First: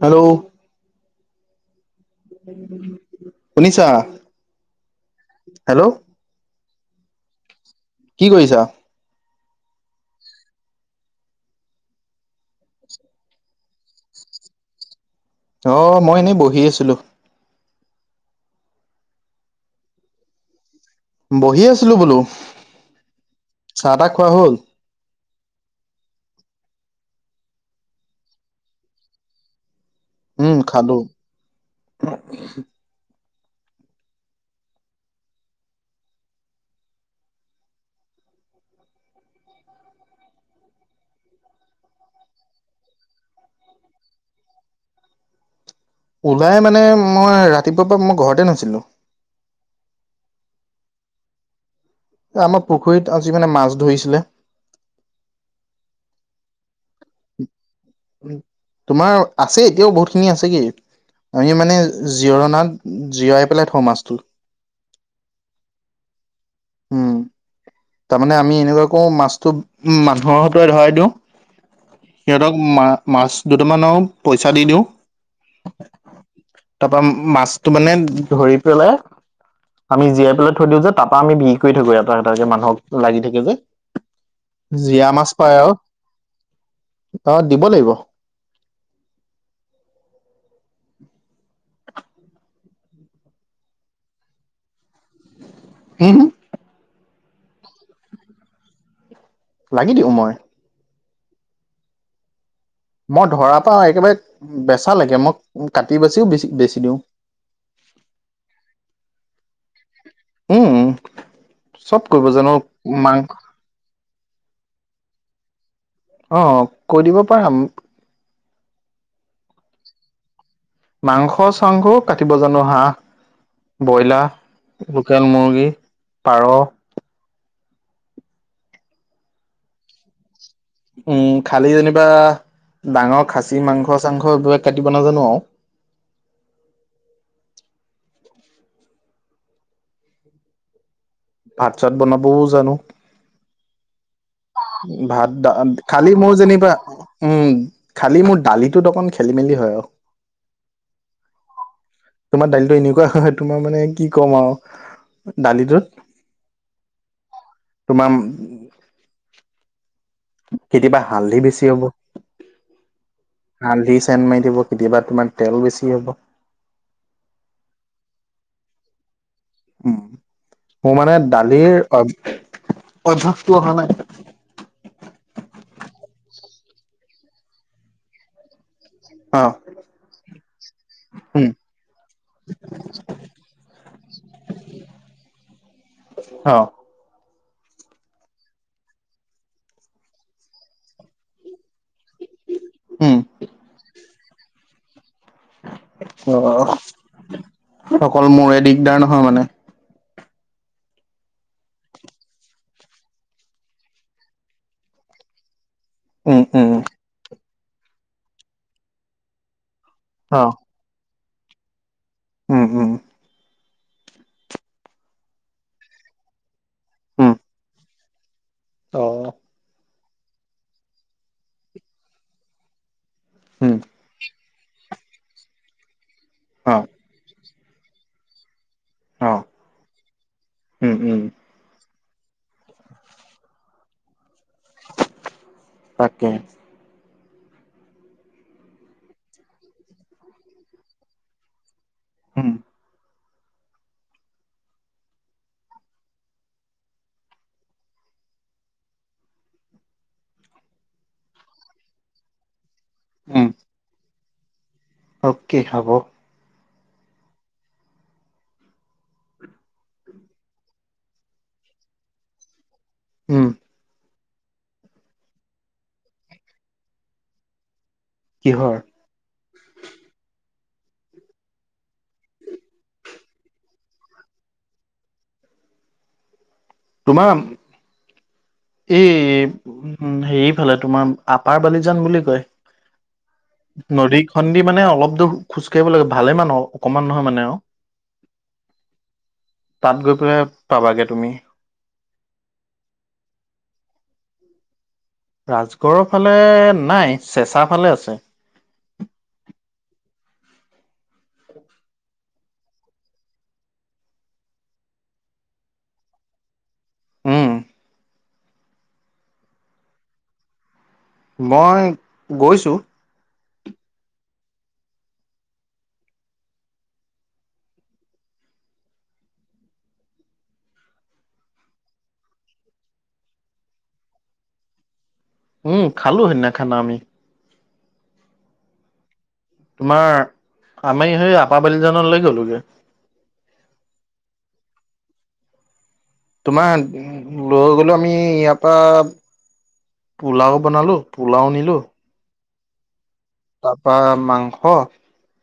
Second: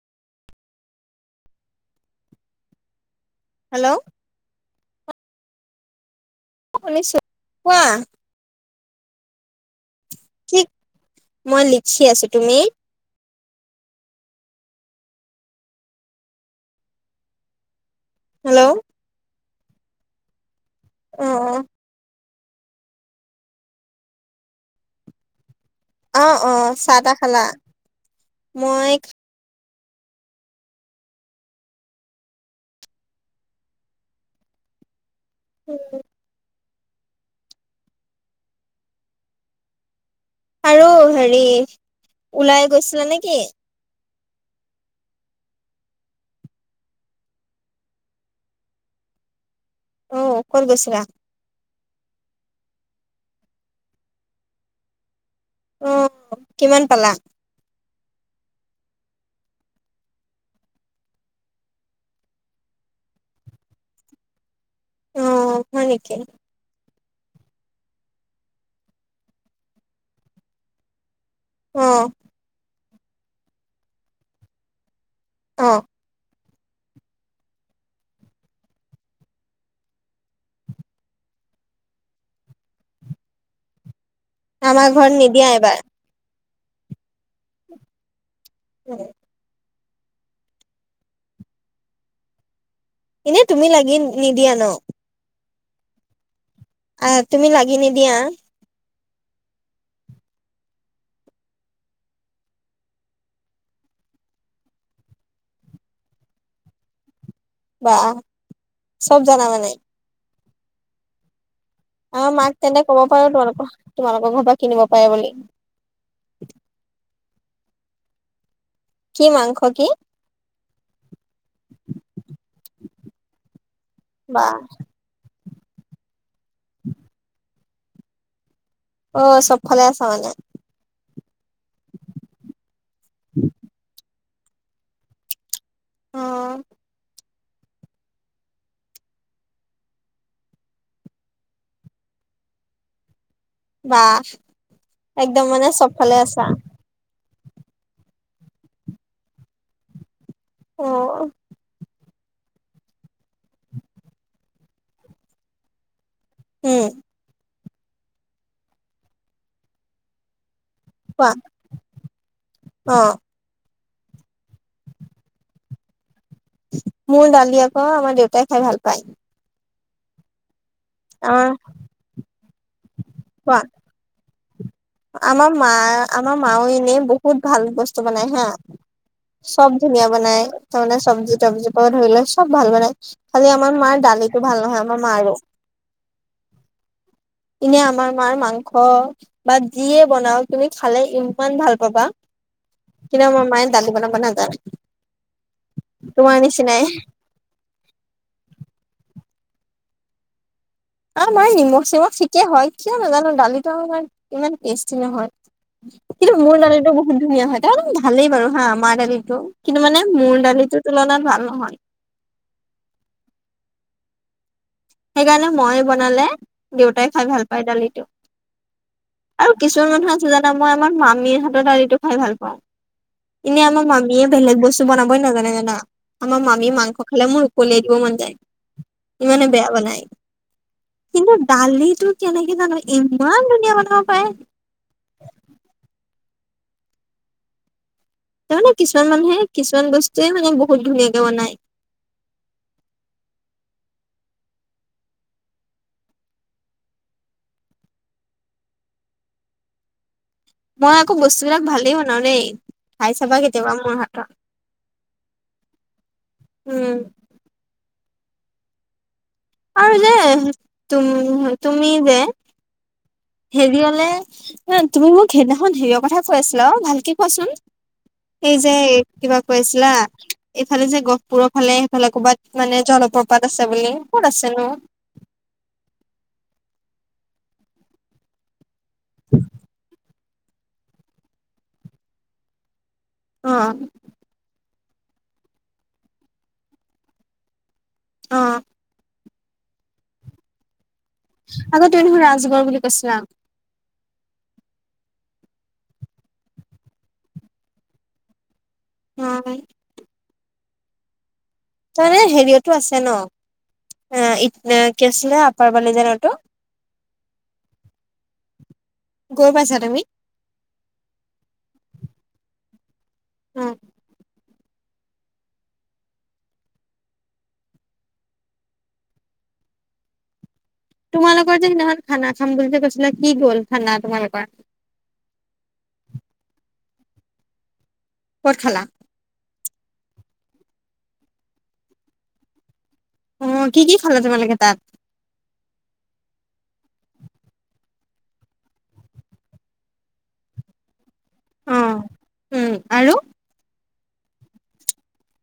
Hello! শুনিছা? Hello hello! শুনিছো, কোৱা। কি কৰিছা? কি মই লিখি আছো। তুমি? অ মই এনেই বহি আছিলো। হেল্ল'! বহি আছিলো বোলো। চাহ তাহ খোৱা হল? অ অ চাহ তাহ খালা? মই উম খালো। উম আৰু হেৰি ওলাই গৈছিলা নেকি? ওলাই মানে মই ৰাতিপুৱাৰ পৰা মই ঘৰতে নাছিলো। অ ক'ত গৈছিলা? আমাৰ পুখুৰীত আজি মানে মাছ ধৰিছিলে। অ কিমান পালা? তোমাৰ আছে এতিয়াও বহুত খিনি আছেগেই। আমি মানে জিৰণাত জিৰাই পেলাই থম মাছটো। অ হয় নেকি? উম তাৰমানে আমি এনেকুৱা কৰো মাছটো উম মানুহৰ হতুৱাই ধৰাই দিওঁ। অ সিহঁতক মা মাছ দুটামান আৰু পইচা দি দিওঁ। অ তাৰপৰা মাছটো মানে ধৰি পেলাই আমি জীয়াই পেলাই থৈ দিওঁ যে তাৰপৰা আমি বিক্ৰী থাকো এটা এটাকৈ মানুহক। লাগি থাকে যে, আমাৰ জীয়া ঘৰত মাছ নিদিয়া পায় আৰু। এবাৰ অ দিব লাগিব। [inaudible] এনে তুমি লাগি নিদিয়া ন? হু হু? আহ তুমি লাগি নিদিয়া? লাগি দিওঁ মই। মই ধৰা পৰা একেবাৰে বেচালৈকে মই কাটি বাচিওে বেছি দিওঁ। বা চব জানা মানে উম চব আমাৰ কৰিব মাক জানো তেন্তে কব পাৰো মাংস তোমালোকৰ তোমালোকৰ ঘৰ পৰা কিনিব পাৰে বুলি অ কৈ দিব পাৰা কি মাংস কি মাংস চাংসও কাটিব জানো হাঁহ বা ব্ৰইলাৰ লোকেল মুৰ্গী পাৰ উম অ চবফালে আছা মানে উম খালী যেনিবা ডাঙৰ খাচী মাংস চাংস এইবিলাক কাটিব নাজানো আৰু অ ভাত চাত বনাবও জানো বাহ একদম ভাত মানে খালি চবফালে মোৰ আছা যেনিবা উম খালি মোৰ দালিটোত অকন খেলি মেলি হয় আৰু অ তোমাৰ দালিটো এনেকুৱা হয় তোমাৰ মানে কি ক'ম আৰু দালিটোত উম তোমাৰ কেতিয়াবা কোৱা হালধি বেছি হ'ব অ', আলধি চেন মাৰি দিব কেতিয়াবা তোমাৰ তেল বেছি হ'ব মোৰ ডালি আ ক আমাৰ দেউতাই খাই ভাল পায় উ মোৰ মানে আমাৰ দালিৰ অ [unintelligible] কোৱা অহা নাই আমাৰ মা আমাৰ মাও এনে বহুত ভাল বস্তু বনাই হা অ চব ধুনীয়া বনাই তাৰমানে চব্জি উম তবজি প ধ ল চব ভাল বনাই খালি আমাৰ মাৰ দালিতো ভাল নহয় আমাৰ মাৰো অ এনে আমাৰ মাৰ মাংস বা যিয়ে বনাও তুমি খালে ইমান ভাল পাবা উম কিন্ত আমাৰ মায়ে দালি বনাব নাজানে তোমাৰ অ নিচিনাই অকল মোৰে দিগদাৰ নহয় মানে আ মাৰে নিমখ চিমখ ঠিকে হয় কিয় নাজানো দালিখন মাৰ ইমান টেষ্টি নহয় কিন্তু উম মোৰ উম দালিটো বহুত ধুনীয়া হয় তাক ভালেই বাৰু হা আ মাৰ দালিটো কিন্তু মানে মোৰ দালিটোৰ তুলনাত ভাল নহয় ওম ওম সেইকাৰণে মই বনালে, দেউতাই খাই উম ভাল পায় দালিটো। অ। আৰু কিছুমান মানুহ আছে যানা মই আমাৰ মামীৰ হাতৰ দলিটো খাই ভাল পাও। ইনে উম আমাৰ মামীয়ে বেলেগ বস্তু বনাবই নাজানে জানা। আমাৰ মামিৰ অ মাংস খালে মোৰ উকলিয়াই দিব মন যায়। অ ইমানে বেয়া বনায়। উম উম কিন্তু দালিটো কেনেকে জানো ইমান ধুনীয়া বনাব পাৰে। তাকে। তাৰমানে কিছুমান মানুহে কিছুমান বস্তুৱে মানে বহুত ধুনীয়াকে বনায়। হম মই আকৌ বস্তু বিলাক ভালেই বনাও দেই খাই চাবা উম কেতিয়াবা মোৰ হাতত অকে হব উম। আৰু যে তুম তুমি যে উম হেৰিয়লে, এন তুমি মোক সেইদিনাখন হেৰিয়ৰ কথা কৈ আছিলা অ ভালকে কোৱাচোন? এই যে কিহৰ কিবা কৈ কৈছিলা এইফালে যে গহপুৰৰ ফালে সেইফালে ক'ৰবাত মানে জলপ্ৰপাত আছে বুলি, ক'ত আছে নো? তোমাৰ এই উম, সেইফালে তোমাৰ আপাৰ বালিজান বুলি কয়। অ নদীখনদি মানে অলপ দূৰ খোজকাঢ়িব লাগে ভালে মান আও, অকমান নহয় মানে আও। অ তাত গৈ পেলাই পাবাগে তুমি। আগতে দেখোন ৰাজগড় বুলি কৈছিলা। ৰাজগড়ৰ ফালে নাই, চেচা ফালে আছে। [inaudible] তাৰমানে হেৰিয়তো আছে ন। [unintelligible] কি আছিলে আপাৰ বালিজানৰটো? উম। গৈ পাইছা তুমি? মই গৈছো। উম। তোমালোকৰ যে সিদিনাখন খানা খাম বুলি যে কৈছিলা কি গ'ল খানা তোমালোকৰ? উম, খালো সেইদিনা খানা আমি। ক'ত খালা? তোমাৰ, আমি সেই আপাৰ বালিজানলৈ গ'লোগে। অ', কি-কি খালা তোমালোকে তাত? তোমাৰ উম লৈ গলো আমি ইয়াৰ পৰা পোলাও বনালো, পোলাও নিলো। অহ উম, আৰু তাৰপা মাংস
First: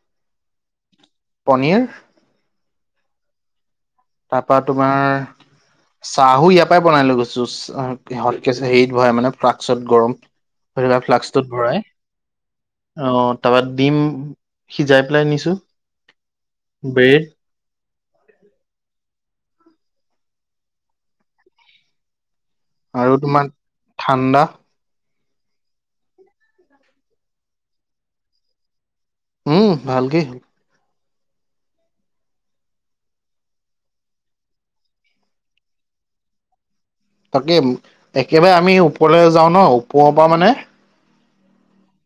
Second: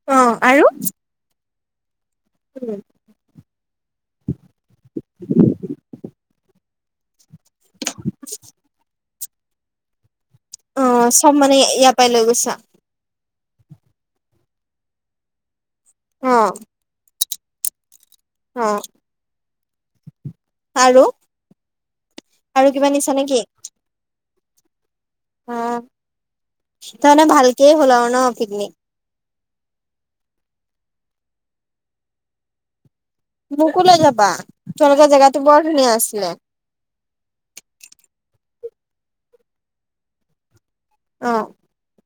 অ', আৰু? পনীৰ উম। তাপা তোমাৰ, চাহো ইয়াৰ পৰাই বনাই লৈ গৈছ জুছ আহাত হতকেচ হেৰিত ভৰায় মানে ফ্ৰাক্সত গৰম অ ধৰিবা চব ফ্লাস্কটোত মানে ভৰাই। ইয়াৰ পৰাই লৈ গৈছা অ', তাৰপা ডিম সিজাই পেলাই নিছো। অ ব্ৰেড অ'। আৰু? কিবা নিছা আৰু নেকি তোমাক ঠাণ্ডা। অ'। সি তাৰ মানে ভালকেই হ'ল আৰু ন পিকনিক? উম, ভালকেই। মোকো লৈ যাবা, তোমালোকৰ জেগাতো বৰ ধুনীয়া আছিলে। তাকে, একেবাৰে আমি ওপৰলৈ যাওঁ ন ওপৰৰ পৰা মানে অ।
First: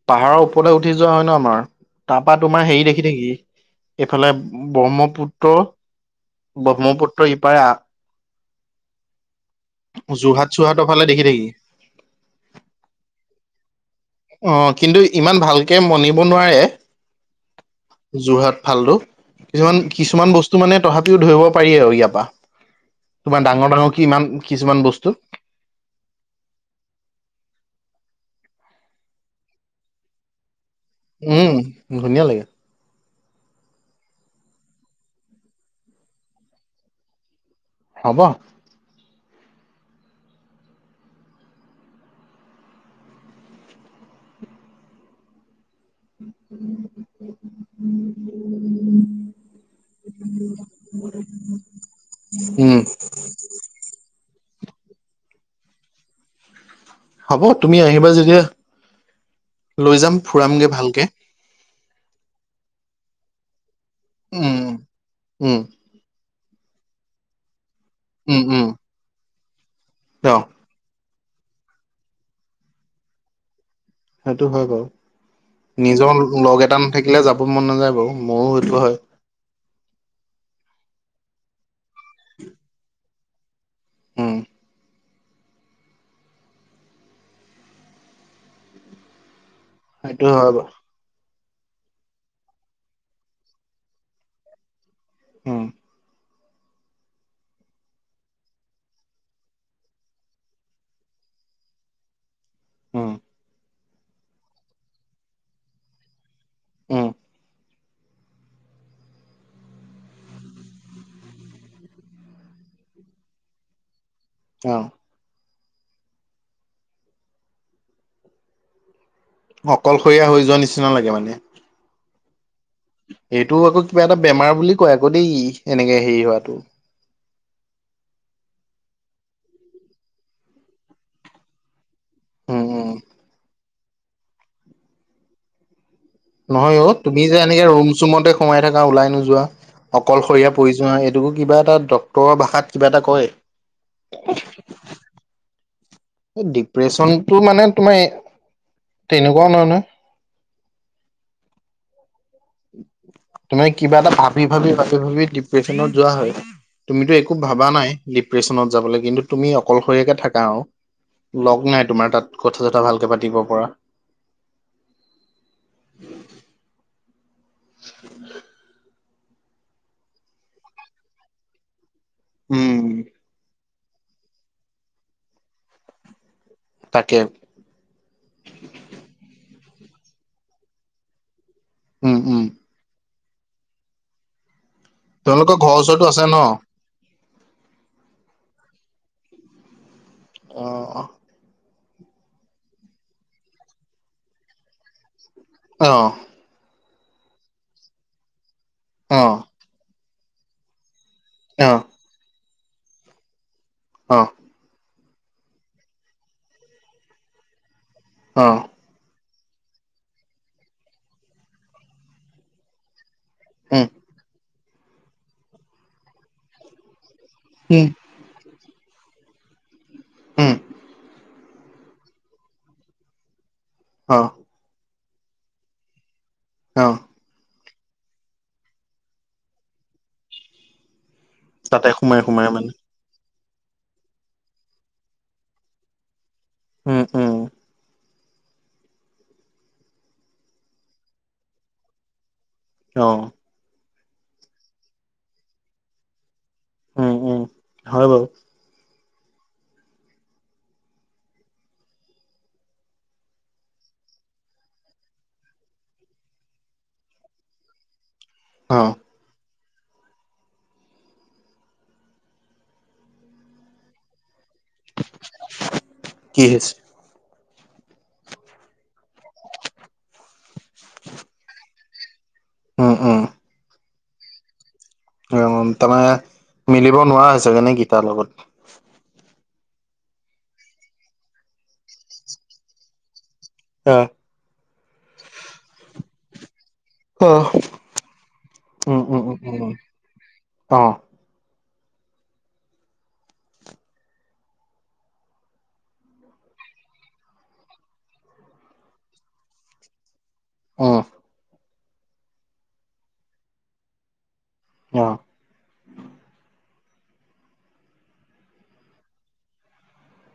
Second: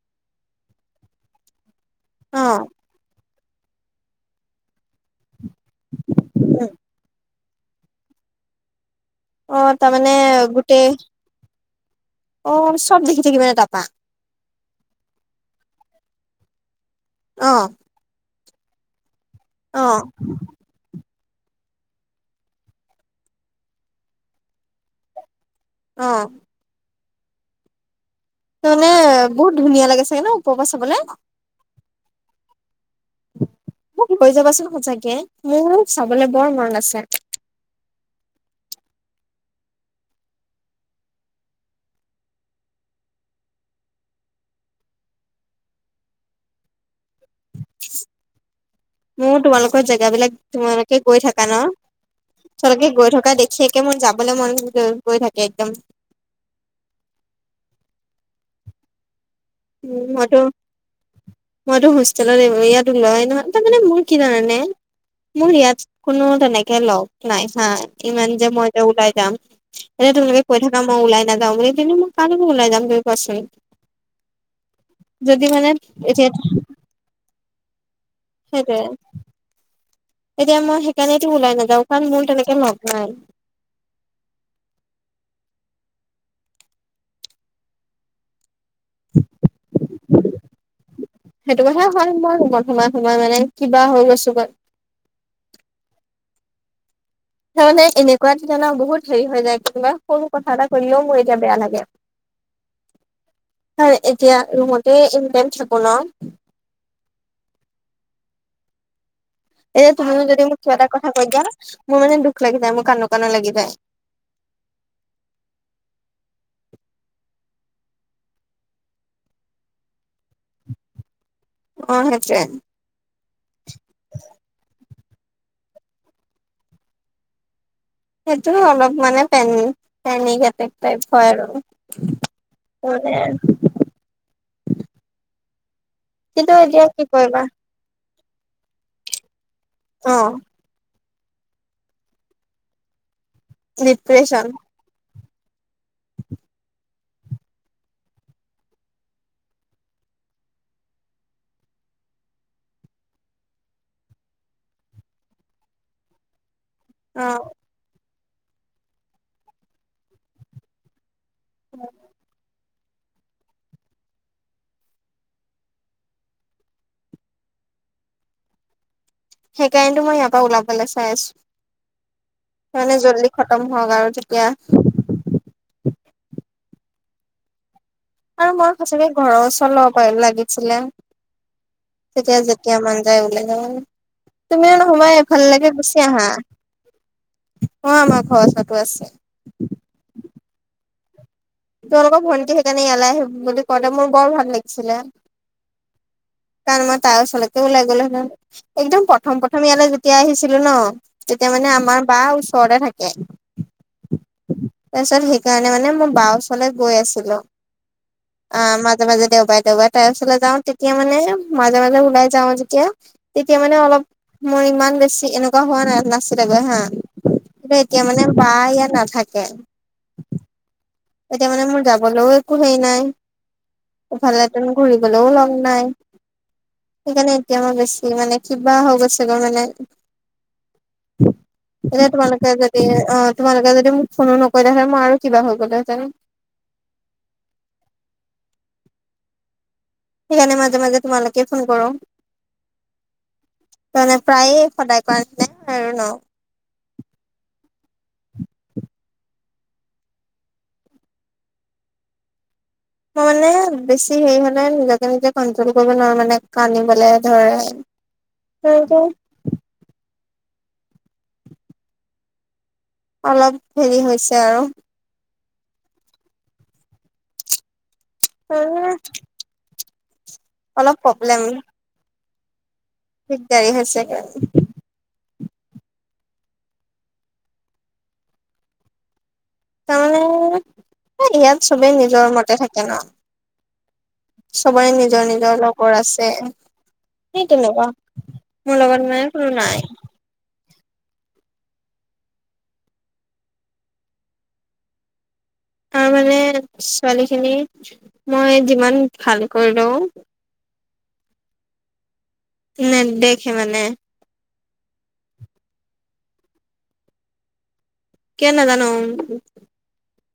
পাহাৰৰ ওপৰলৈ উঠি যোৱা হয় ন আমাৰ, তাৰপৰা অ তোমাৰ হেৰি দেখি থাকি। এইফালে ব্ৰহ্মপুত্ৰ - উম। ব্ৰহ্মপুত্ৰ ইপাৰে আ অ তাৰ মানে গোটেই থ থি [unintelligible] অ চব দেখি থাকি মানে তাপা? অ'কিন্তু ইমান ভালকে মনিব নোৱাৰে। অ'। যোৰহাট ফালটো, অ কিছুমান-কিছুমান বস্তু মানে তথা তিও ধৰিব পাৰি আৰু ইয়াৰপা, তোমাৰ ডাঙৰ ডাঙৰ কি ইমান কিছুমান বস্তু। অ'। ত মানে বহুত ধুনীয়া লাগে চাগে ন ওপৰৰ পৰা চাবলে। উম! ধুনীয়া লাগে। মোক লৈ যাবাচোন সঁচাকে মোৰ চাবলে বৰ মন আছে। হ'ব। [unintelligible] মোৰ তোমালোকৰ জেগা বিলাক তোমালোকে গৈ থাকা ন, উম তোলোকে গৈ থকা দে হেকে মোৰ যাবলৈ মন গৈ থাকে একদম। হ'ব তুমি আহিবা যেতিয়া। লৈ উম! যাম মইতো, ফুৰামগে ভালকে মইতো হোষ্টেলত ইয়াতো লোৱা নহয় তাৰ মানে মোৰ। কি জানানে উম মোৰ উম ইয়াত কোনো তেনেকে লগ নাই হা। ইমান উম যে উম মই যে ওলাই যাম এতিয়া তোমাক অ কৈ থাক ন মই ওলাই নাজাওঁ বোলি কিন্তু মই কাৰ লগত ওলাই যাম তুমি কোৱাচোন? সেইটো হয় বাৰু, যদি মানে নিজৰ এতিয়া লগ এটা নাথাকিলে যাব মন নাযায় বাৰু মোৰো সেইটোৱে সেইটো হয়। এতিয়া মই সেইকাৰণেতো ওলাই নাযাওঁ কাৰণ মোৰ তেনেকে লগ নাই। উম। [unintelligible] সেইটো হয় বাওঁ। সেইটো কথাই হয় মই ৰোমত সোমাই সোমাই মানে কিবা হৈ গৈছো গৈ। উম। তাৰমানে এনেকুৱা দিনা ন বহুত হেৰি হৈ যায় কেতিয়াবা সৰু কথা এটা কৈ দিলেওঁ মোৰ এতিয়া বেয়া লাগে। [unintelligible] উম। এতিয়া ৰুমতে ইনিটাইম থাকোঁ ন। উম। এ তুমিও যদি মোক কিবা এটা কথা কৈ দিয়া, মোৰ মানে দুখ লাগি যায়, মোৰ কান্দো কান্দো লাগি যায়। অ। অকলশৰীয়া হৈ যোৱা নিচিনা লাগে মানে। অ সেইটোৱে। এইটো আকৌ কিবা এটা বেমাৰ বুলি কয় আকৌ দেই, এনেকে হেৰি হোৱাটো। সেইটো অলপ মানে পেনি পেনিক এটেক টাইপ হয় আৰু। উম ত উম [unintelligible] কিন্তু নহয় এতিয়া অ, কি তুমি যে কৰিবা এনেকে ৰুম চুমতে সোমাই থাকা ওলাই নোযোৱা অ অকলশৰীয়া পৰি যোৱা। সেইবোৰ কিবা এটা ডক্তৰৰ ভাষাত কিবা এটা কয়। ডিপ্ৰেচন। এই ডিপ্ৰেচনতটো মানে তোমাৰ তেনেকুৱাও নহয় নহয়। উম [unintelligible] তুমি কিবা এটা ভাবি, ভাবি, ভাবি, ভাবি ডিপ্ৰেচনত যোৱা হয়, তুমিতো অ একো ভাবা নাই। ডিপ্ৰেচনত যাবলে কিন্তু তুমি অকলশৰীয়াকে থাকা আৰু। লগ নাই তোমাৰ তাত কথা চথা ভালকে পাতিব পৰা। [inaudible] সেইকাৰণেতো মই ইয়াৰ পৰা ওলাবলৈ চাই আছো উম সেইকাৰণে জল্দি খতম। ভগা আৰু তেতিয়া তাকে। আৰু মই সঁচাকে ঘৰৰ ওচৰৰ লব পৰা লাগিছিলে উম তেতিয়া উম যে। যেতিয়া মন যায় ওলাই যাব তুমিও নহোমাই তেওঁলোকৰ ইফালৈকে ঘৰৰ গুচি ওচৰতো আছে আহা। ন অ আমাৰ ঘৰ ওচৰতো আছে। অ অ। তেওঁলোকৰ ভন্টি সেইকাৰণে এয়ালে আহিম বুলি কোৱা কাৰণে মোৰ বৰ ভাল লাগিছিলে। অ। কাৰণ মই তাই ওচৰলেকে ওলাই গলো হেতেন, একদম অ প্ৰথম প্ৰথম ইয়ালৈ যেতিয়া আহিছিলো ন। তেতিয়া অ মানে আমাৰ বা ওচৰতে থাকে। অ। তাৰপিছত সেইকাৰণে মানে মোৰ বাৰ ওচৰলৈ গৈ আছিলো অ আহ ম। মাজে মাজে দেওবাৰে দেওবাৰে তাইৰ ওচৰলৈ যাওঁ তেতিয়া মানে মাজে মাজে ওলাই যাওঁ যেতিয়া। তেতিয়া মানে উম অলপ মোৰ ইমান বেছি এনেকুৱা হোৱা নাই নাচি গৈ হা। উম এতিয়া মানে বা ইয়াত নাথাকে। উম এতিয়া মানে মোৰ যাবলৈও একো হেৰি নাই অ ইফালেতেন ঘূৰিবলেও লগ নাই। অহ। সেইকাৰণে এতিয়া মই বেছি মানে কিবা হৈ গৈছে মোৰ মানে। তাতে এতিয়া সোমাই সোমাই তোমালোকে মানে যদি অ তোমালোকে যদি মোক ফোনো নকৰিলাহেতেন মই আৰু কিবা হৈ গলোহেতেন। উম উম। সেইকাৰণে মাজে মাজে তোমালেকে ফোন কৰোঁ। অহ। মানে প্ৰায়ে সদায় কৰা নিছিনাই হয় আৰু ন। উম উম হয় বাৰু। মই মানে বেছি হেৰি হলে নিজকে নিজে কন্ট্ৰোল কৰিব নোৱাৰো মানে কান্দিবলে ধৰে। অ সেই টো। অলপ হেৰি হৈছে আৰু। কি হৈছে। মানে। অলপ প্ৰব্লেম। উম‌ উম। দিগদাৰী হৈছে গে। উম তাৰমানে মিলিব নোৱাৰা হৈছগে নেকি তাৰ লগত। তাৰমানে ইয়াত চবেই নিজৰ মতে থাকে ন। আহ। চবৰে নিজৰ নিজৰ লগৰ আছে। অ সেইটেনেকুৱা মোৰ লগত মানে কোনো নাই। অহ। তাৰ মানে ছোৱালীখিনি মই যিমান ভাল কৰি লওঁ। অহ। নে দেখে মানে। অহ। কিয় নাজানোং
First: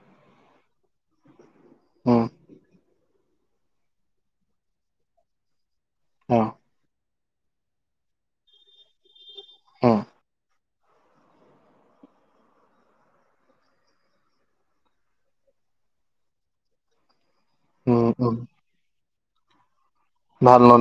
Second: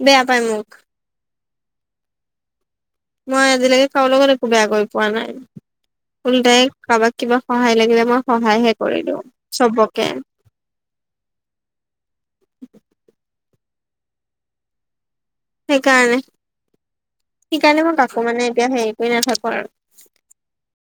বেয়া পায় মোক। অ'। মই আজিলৈকে কাৰো লগত একো বেয়া কৰি পোৱা নাই। অ উল্টাই কাৰোবাক কিবা সহায় লাগিলে মই সহায়হে কৰি দিওঁ উম চবকে। সেইকাৰণে। সেইকাৰণে মই উম কাকো উম মানে এতিয়া হেৰি কৰি নাথাকো আৰু। ভাল ন